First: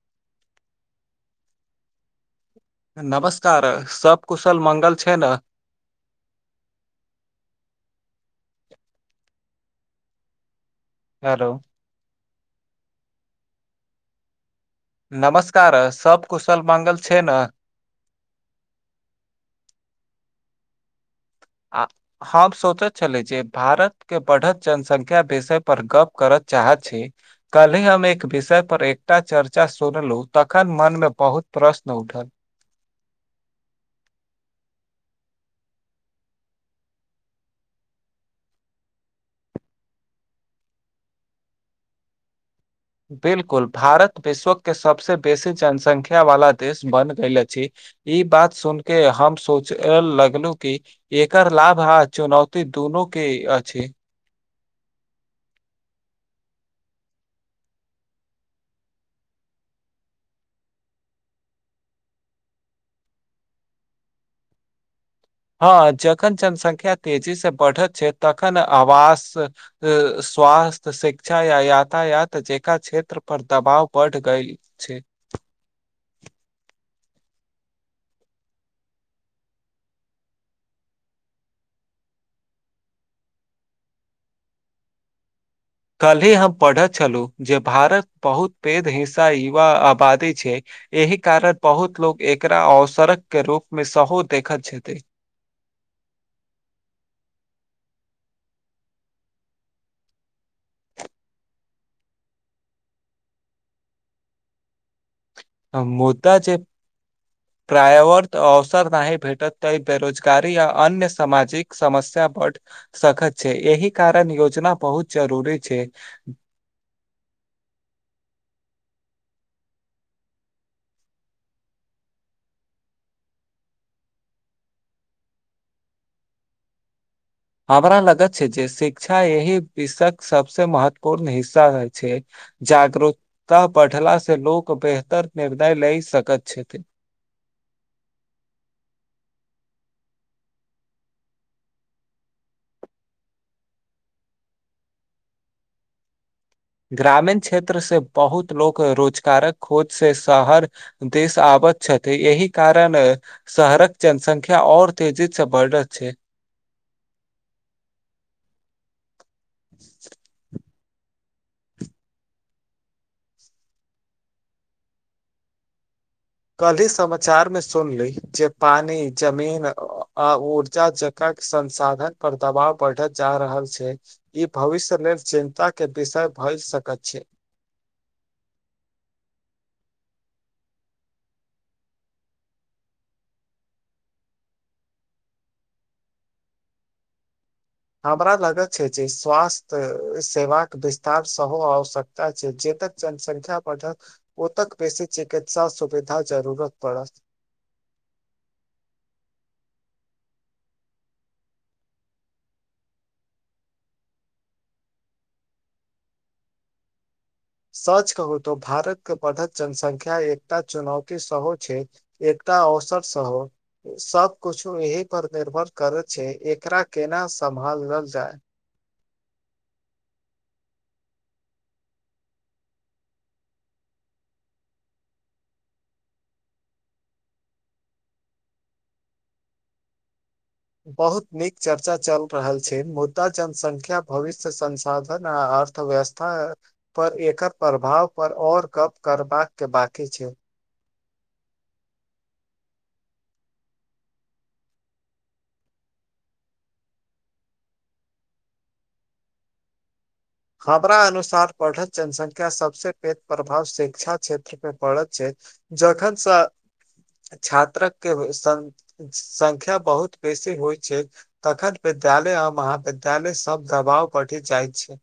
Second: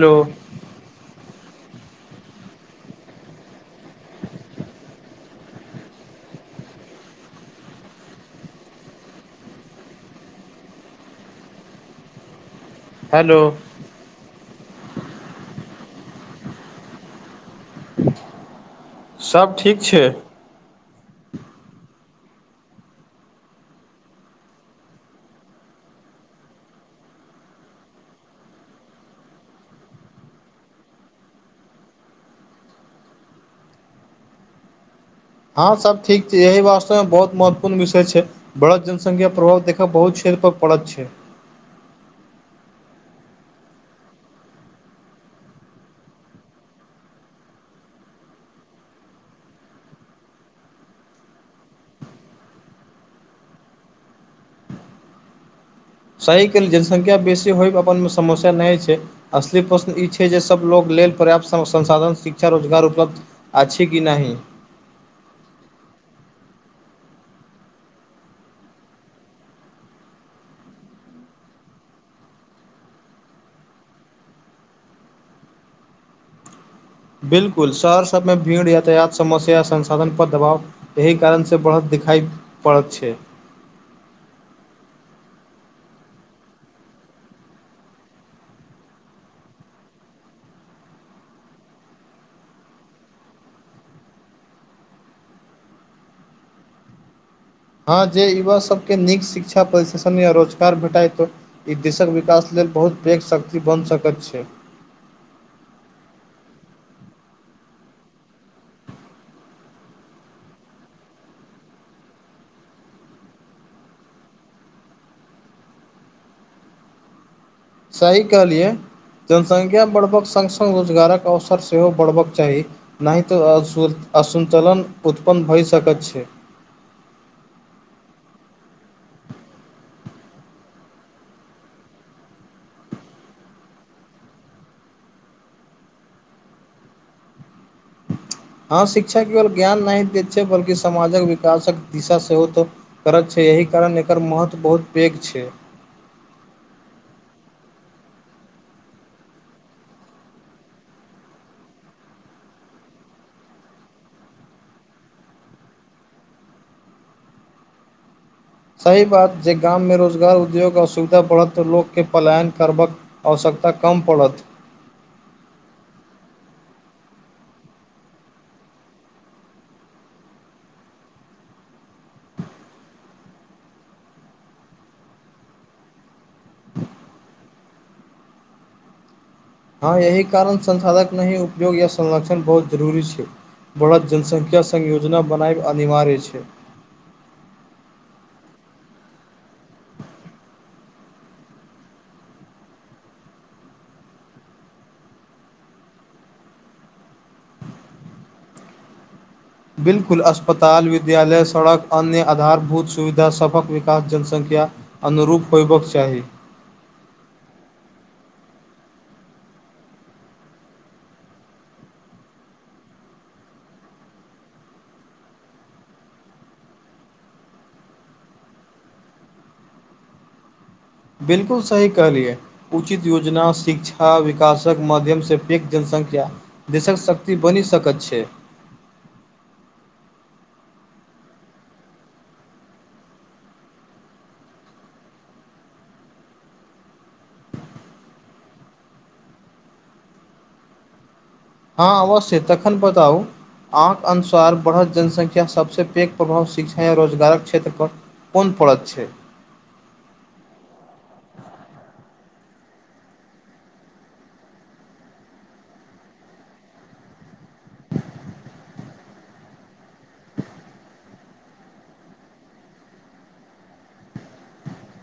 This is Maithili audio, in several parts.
हेलो नमस्कार सब कुशल मंगल छै ने हेलो हेलो नमस्कार सब कुशल मांगल छै ने सब ठीक छै आ हम सोचैत छली जे भारत के बढ़त जनसंख्या विषय पर गप करत चाहैत छी कल्हि हम एक विषय पर एकटा चर्चा सुनलुं तखन मन मे बहुत प्रश्न उठल हँ सब ठीक छै एहि वास्तवमे बहुत महत्वपूर्ण विषय छै बढ़त जनसंख्या प्रभाव देखब बहुत क्षेत्र पर पड़त छै बिलकुल भारत विश्व के सबस बेसी जनसंख्या वाला देश बन गेल अछि ई बात सुन के हम सोच लगलू की एकर लाभ आ चुनौती दुनू के अछि सही कहली जनसंख्या बेसी होइब अपन मे समस्या नहि छै असली प्रश्न ई छै जे सभ लोग लेल पर्याप्त संसाधन शिक्षा रोजगार उपलब्ध अ छै कि नहिाह हँ जखन जनसंख्या तेजी से बढ़त छै तखन आवास स्वास्थ्य शिक्षा या यातायात जेका क्षेत्र पर दबाव बढ़ गई ठीक छै बिलकुल शहर सभमे भीड़ यातायात समस्या संसाधनपर दबाव एहि कारणसँ बढ़त दिखाइ पड़ैत छै कल् ही हम पढ़े छलु जे भारत बहुत पेघ हिस्सा युवा आबादी छै एहि कारण बहुत लोकोग एकरा असरक के रूप मे सेहो देखैत छथि हँ जे युवा सभके नीक शिक्षा प्रशिक्षण या रोजगार भेटाइ त ई देशक विकास लेल बहुत पैघ शक्ति बनि सकैत छै मुद्दा जे [inaudible] प्रायावर्त अवसर नहि भेटत त बेरोजगारी य अन्य सामाजिक समस्य ब सखत छै एहि कारण योजना बहुत जरूरी छै सही कहलियै जनसंख्या बढ़बक सङ्ग सङ्ग रोजगारक अवसर सेहो बढ़बाक चाही नहि तऽ अु असन्तुलन उत्पन्न भय सकैत छै हमरा लगत छै जे शिक्षा यही विश्वक सबसे महत्वपूर्ण हिस्सा छै जागरूकता बढ़ला से लोक बेहतर निर्णय लै सकैत छथिन हँ शिक्षा केवल ज्ञान नहि दै छै बल्कि समाजक विकासक दिशा सेहो तऽ करत छै एहि कारण एकर महत्व बहुत पैघ छै ग्रामीण क्षेत्र से बहुत लोक रोजगारक खोज से शहर देश आबत छथि यही कारण शहरक जनसंख्या और तेजी से बढ़त छै सही बात जे गाममे रोजगार उद्योग अ शुक पड़त तऽ लोककेँ पलायन करबाक आवश्यकता कम पड़त कल्हि समाचार में सुनली जे पानी जमीन आ ऊर्जा ज कियाकि संसाधन पर दबाव बढ़त जा रहल छै ई भविष्य लेल चिन्ता के विषय भए सकैत छै हँ एहि कारण संसाधक नहि उपयोग या संरक्षण बहुत जरूरी छै बढ़त जनसङख्या सङ योजना बनाएब अनिवार्य छै हमरा लगत छै जे स्वास्थ्य सेवाक विस्तार सेहो आवश्यकता छै जेतक जनसंख्या पढ़क ओ तक बेसी चिकित्सा सुविधा जरूुरत पड़त बिलकुल अस्पताल विद्यालय सड़क अन्य आधारभूत सुविधा सभक विकास जनसंख्या अनुरूप होयबाक चाही सच कहू त भारतके बधत जनसंख्य एकता चुनौती सेहोहो छै एकटा अवसर सेहो सब कुछो एहि पर निर्भर करैत छै एकरा केना सम्भालल जाय बिलकुल सही कहलियए उचित योजना शिक्षा विकासक माध्यमसँ पैघ जनसंख्या देशक शक्ति बनि सकैत छै बहुत नीक चर्चा चल रहल छै। मुद्दा जनसंख्या भविष्य, संसाधन आ अर्थव्यवस्था। हैं पर एकर प्रभाव पर और गप करबाक के बाकी छै। हँ अवश्य तखन बताउ? अहाँकेँ अनुसार बढ़ल जनसंख्या सभसे पैघ प्रभाव शिक्षा आ रोजगारक, क्षेत्रपर। कोन पड़त छै। हमरा अनुसार पढ़ल जनसंख्या सएनएल सभ स पे प्रभाव शिक्षा क्षेत्र। पड़त छै। जखन छात्र के संख्या बहुत बेसी होइ छै। तखन विद्यालय आ महाविद्यालय सभ दबाव बढ़ि जाइत छै।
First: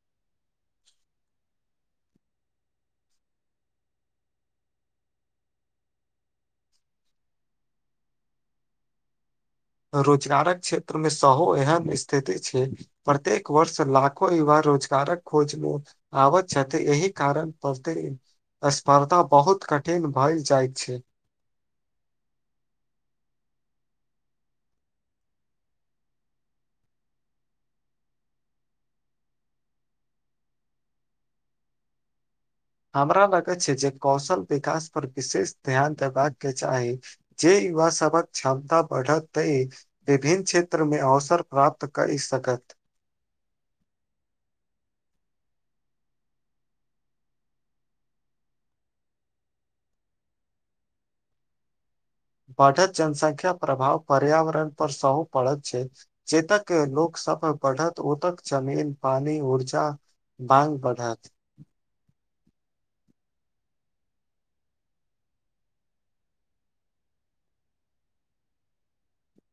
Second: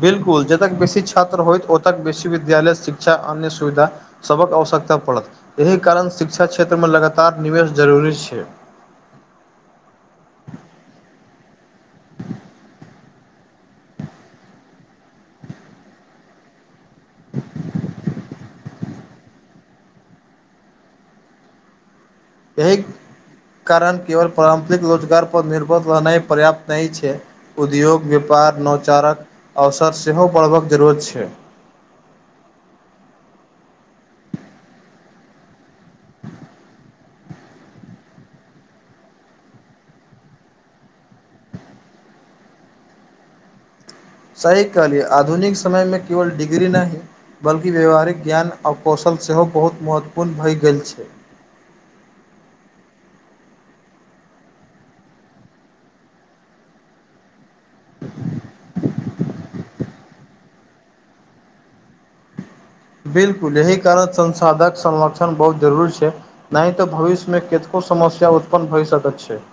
बिल्कुल जतक बेसी छात्र होयत ओतक बेसी विद्यालय शिक्षा अन्य सुविधा। सभक आवश्यकता पड़त। एहि कारण शिक्षा क्षेत्रमे लगातार निवेश जरूरी छै। रोजगारक क्षेत्र मे सेहो एहन स्थिति छै। प्रत्येक वर्ष लाखो युवा रोजगारक खोजमे आ आबत छथि। एहि कारण प्रती स्पर्धा बहुत कठिन भए जाय छै। एहि कारण केवल पारम्परिक, रोजगारपर निर्भर रहनाइ पर्याप्त नहि छै। उद्योग व्यापार नौचारक अवसर सेहो बढ़बाक जरूरत छै। हमरा लगैत छै। जे कौशल विकास पर विशेष ध्यान देबाका के चाही जे युवा सभक क्षमता बढ़त तै विभिन्न क्षेत्र में अवसर प्राप्त करि सकत। सह कहलिय आधुनिक समयमे केवल डिग्री नहि। बल्कि व्यावहारिक ज्ञान और कौशल सेहो बहुत महत्वपूर्ण भए गेल छै। बढ़त जनसंख्या प्रभाव पर्यावरण पर सेहो पड़त छै। चेतक लोक सभ। बढ़त ओतक जमीन पानी ऊर्जा मांग बढ़त। बिल्कुल एहि कारण संसाधक संरक्षण बहुत जरुरी छै। नहि तऽ भविष्य मे कतको समस्या उत्पन्न भइ सकैत छै।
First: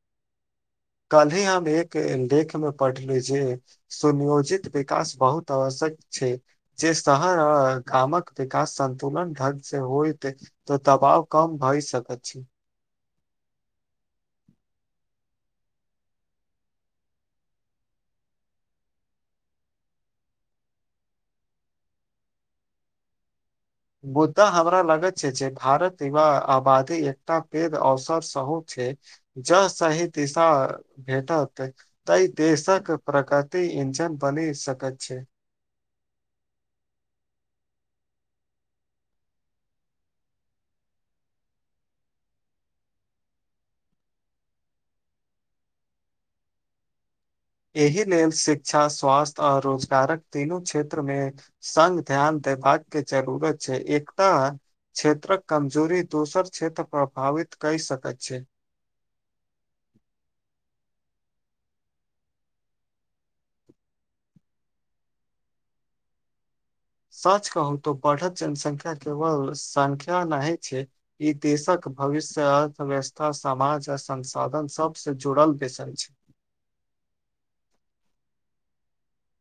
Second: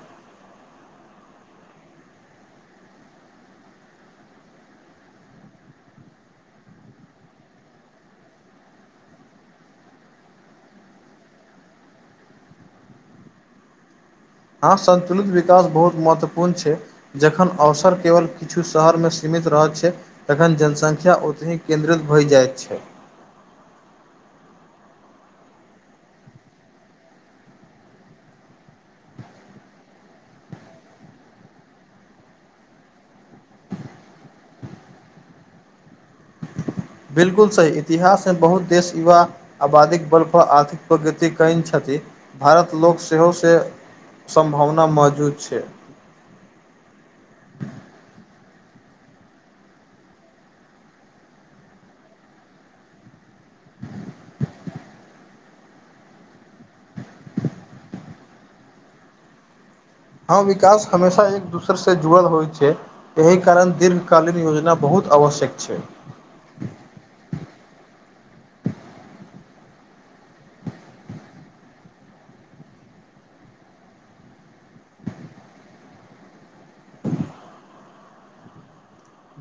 कल ही हम एक लेखमे पढ़ली जे। सुनियोजित विकास बहुत आवश्यक छै। जे शहर आ गामक विकास सन्तुलन ढंग से होइत। त दबाव कम भए सकत छै। आ संतुलित विकास बहुत महत्वपूर्ण छै। जखन अवसर केवल किछु शहरमे सीमित रहैत छै। तखन जनसंख्या ओतहि केन्द्रित भय जाइत छै मुद्दा हमरा लगत छै। जे भारत विव आबादी एकटा पेद अवसर सेहो छै। ज सही दिशा भेटतै। तइ देशक प्रकारति इंजन बनी सकैत छै। बिल्कूल सही एहस बहुत देश युवा। आबादीक बल पर आर्थिक प्रगति कैन छथि। भारत लोक सेहो से। सम्भावना मौजूद छै। एहि लेल शिक्षा स्वास्थ्य आओर रोजगारक तीनू क्षेत्र मे। संग ध्यान देबाक के जरूरत छै एकता। क्षेत्रक कमजोरी दोसर क्षेत्र प्रभावित कहि सक छै। हँ, विकास हमेशा एक दोसर सँ जुड़ल होइत छै। एहि कारण दीर्घकालीन योजना बहुत आवश्यक छै। सच कहूँ त बढ़त जनसंख्या केवल संख्या नहि छै। ई देशक भविष्य अर्थव्यवस्था समाज आ संसाधन सभस जुड़ल विषय छै।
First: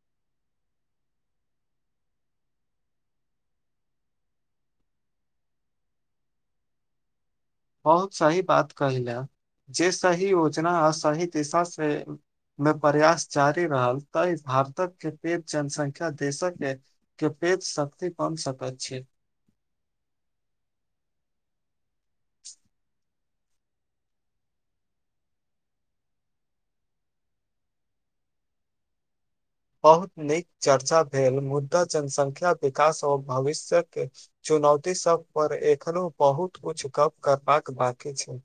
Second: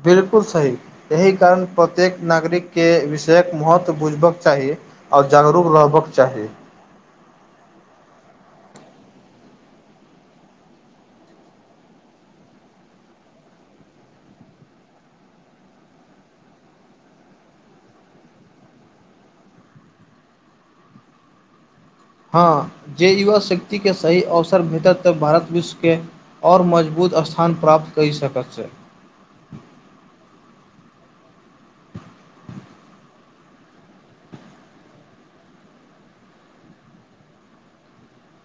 बिल्कूल सही एहि कारण प्रत्येक नागरिक के विषयक महत्त्व बुझबाक चाही। ओर जागरूक रहबक चाही। बहुत सही बात कहैले जे सही योजना आ सही दिशा से मे प्रयास जारी रहल तऽ भारतक के पेघ जनसंख्या देशक के के पेट शक्ति कोन सकैत छै हँ जे युवा शक्तिके सही अवसर भेटत तऽ भारत विश्वके ओर मजबूत स्थान प्राप्त कए सकैत छै बहुत नीक चर्चा भेल मुद्दा जनसंख्या विकास ओर भविष्य के चुनौती सब पर एखनो बहुत कुछ गप करबाक बाकी छै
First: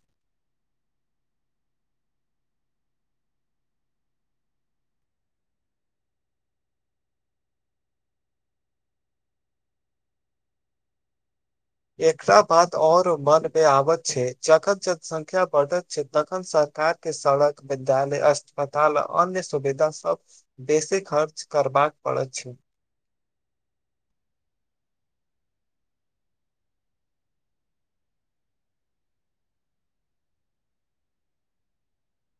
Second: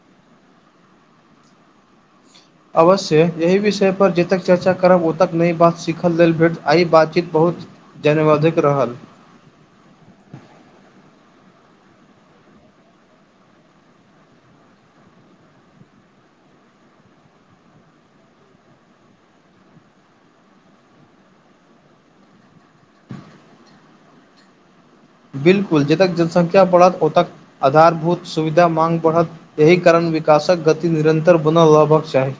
अवश्य एहि विषय पर जतेक चर्चा करब ओ तक नहि बात सीखल लेल आ ई बातचीत बहुत जने अधिक रहल एकरा बात और मन बे आबत छै जखन जनसंख्या बढ़त छै तखन सरकार के सड़क विद्यालय अस्पताल अन्य सुविधा सब बेसे खर्च करबाक पड़ैत छै बिल्कुल जतक जनसंख्या बढ़त ओतऽ आधारभूत सुविधा माँग बढ़त यहि कारण विकासक गति निरन्तर बना लबाक चाही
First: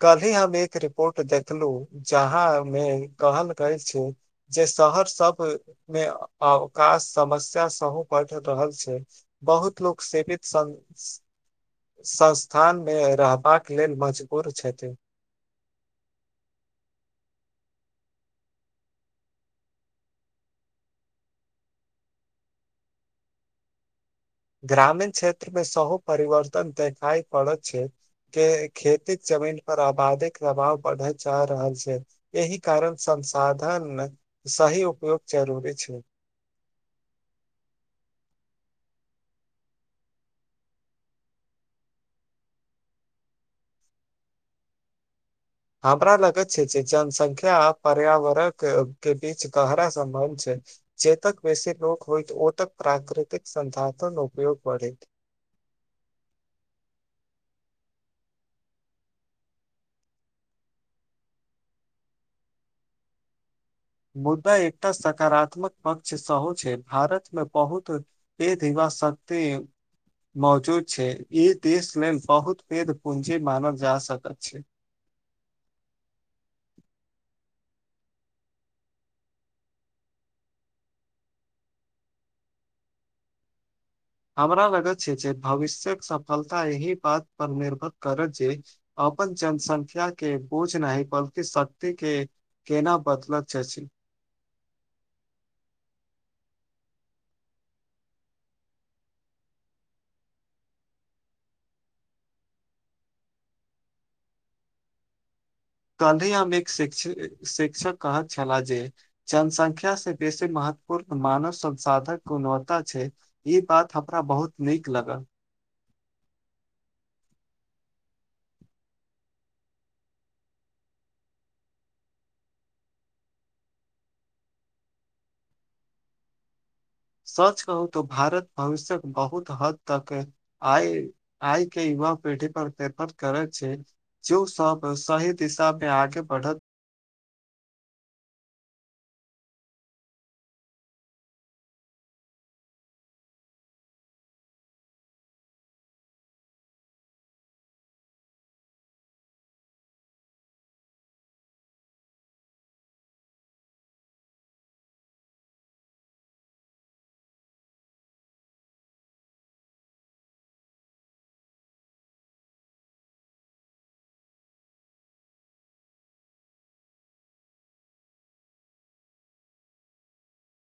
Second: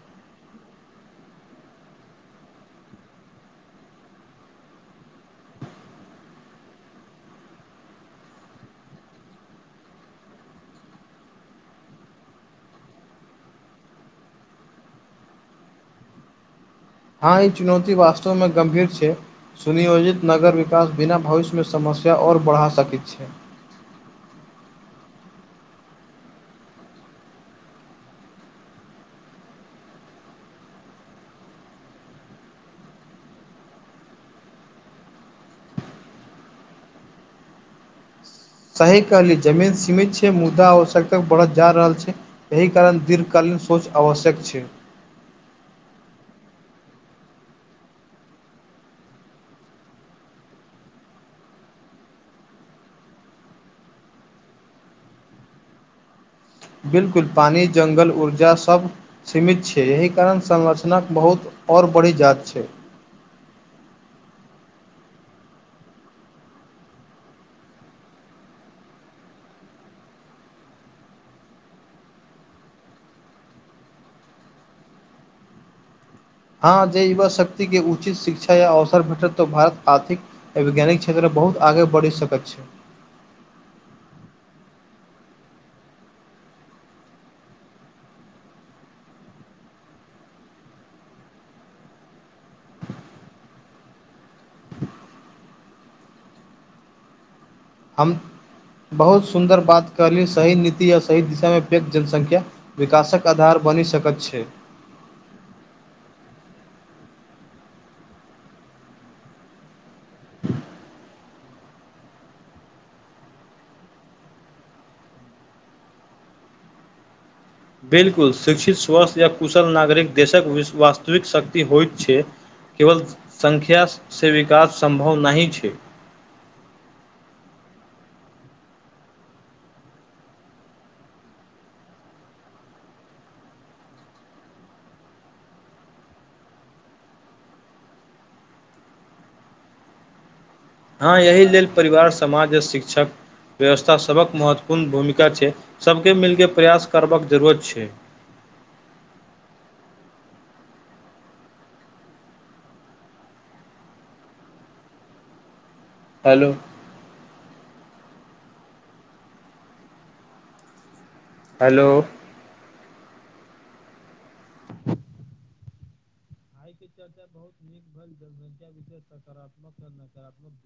कल्हि हम एक रिपोर्ट देखलहु जहाँ मे कहल गेल छै जे शहर सब मे अवकाश समस्या सेहो बढ़ रहल छै बहुत लोक सेपित स संस्थानमे रहबाक लेल मजबूर छथिन हँ ई चुनौती वास्तवमे गम्भीर छै सुनियोजित नगर विकास बिना भविष्यमे समस्या ओर बढ़ा सकैत छै ग्रामीण क्षेत्रमे सहु परिवर्तन देखाइ पड़ैत छै के खेती जमीन पर आबादी प्रभाव बढ़ल जा रहल छै एहि कारण संसाधन सही उपयोग जरूरी छै सही कहलियै जमीन सीमित छै मुद्दा आश्यक तक बढ़त जा रहल छै एहि कारण दीर्घकालीन सोच आवश्यक छै हमरा लग छै जनसंख्या पर्यावरण के बीच गहरा सम्बन्ध छै जेतक वैसी लोक होइत ओ तक प्राकृतिक संधाधन उपयोग बढ़े बिलकुल पानि जङ्गल ऊर्जा सभ सीमित छै एहि कारण संरचनाक बहुत ओर बड़ी जात छै मुद्दा एकटा सकारात्मक पक्ष सेहो छै भारतमे बहुत ए दीवाशक्ति मौजूद छै ई देश लेल बहुत पेध पूंजी मानल जा सकैत छै हँ जे युवा शक्तिके उचित शिक्षा या अवसर भेटत तऽ भारत आर्थिक वैज्ञानिक क्षेत्र बहुत आगे बढ़ि सकैत छै हमरा लगत छै जे भविष्यक सफलता एहि बात पर निर्भर करत जे अपन जनसंख्या के बोझ नहि बल्कि सत्य के केना बदलत छैचिन हम बहुत सुन्दर बात कहली सही नीति या सही दिशामे पैघ जनसंख्या विकासक आधार बनि सकैत छै कल्हि हम एक शिक्ष शिक्षक कहक छलाह जे जनसंख्या बेसी महत्वपूर्ण मानव शब्द साधक गुणवत्ता छै ई बात हमरा बहुत नीक लगल बिलकुल शिक्षित स्वस्थ या कुशल नागरिक देशक वास्तविक शक्ति होइत छै केवल सङख्यासँ विकास सम्भव नहि छै सच कहू त भारत भविष्य बहुत हद तक है आइ आइ के युवा पेढ़ी पर पेपर करै छै जो सब सही दिशा मे आगे बढ़त हँ यही लेल परिवार समाज आ शिक्षक व्यवस्था सबक महत्वपूर्ण भूमिका छै सबके मिलके प्रयास करबाक जरूरत छै हेलो हेलो [unintelligible] आई के चर्चा बहुत नीक भेल जनसंख्या विय कर न [unintelligible]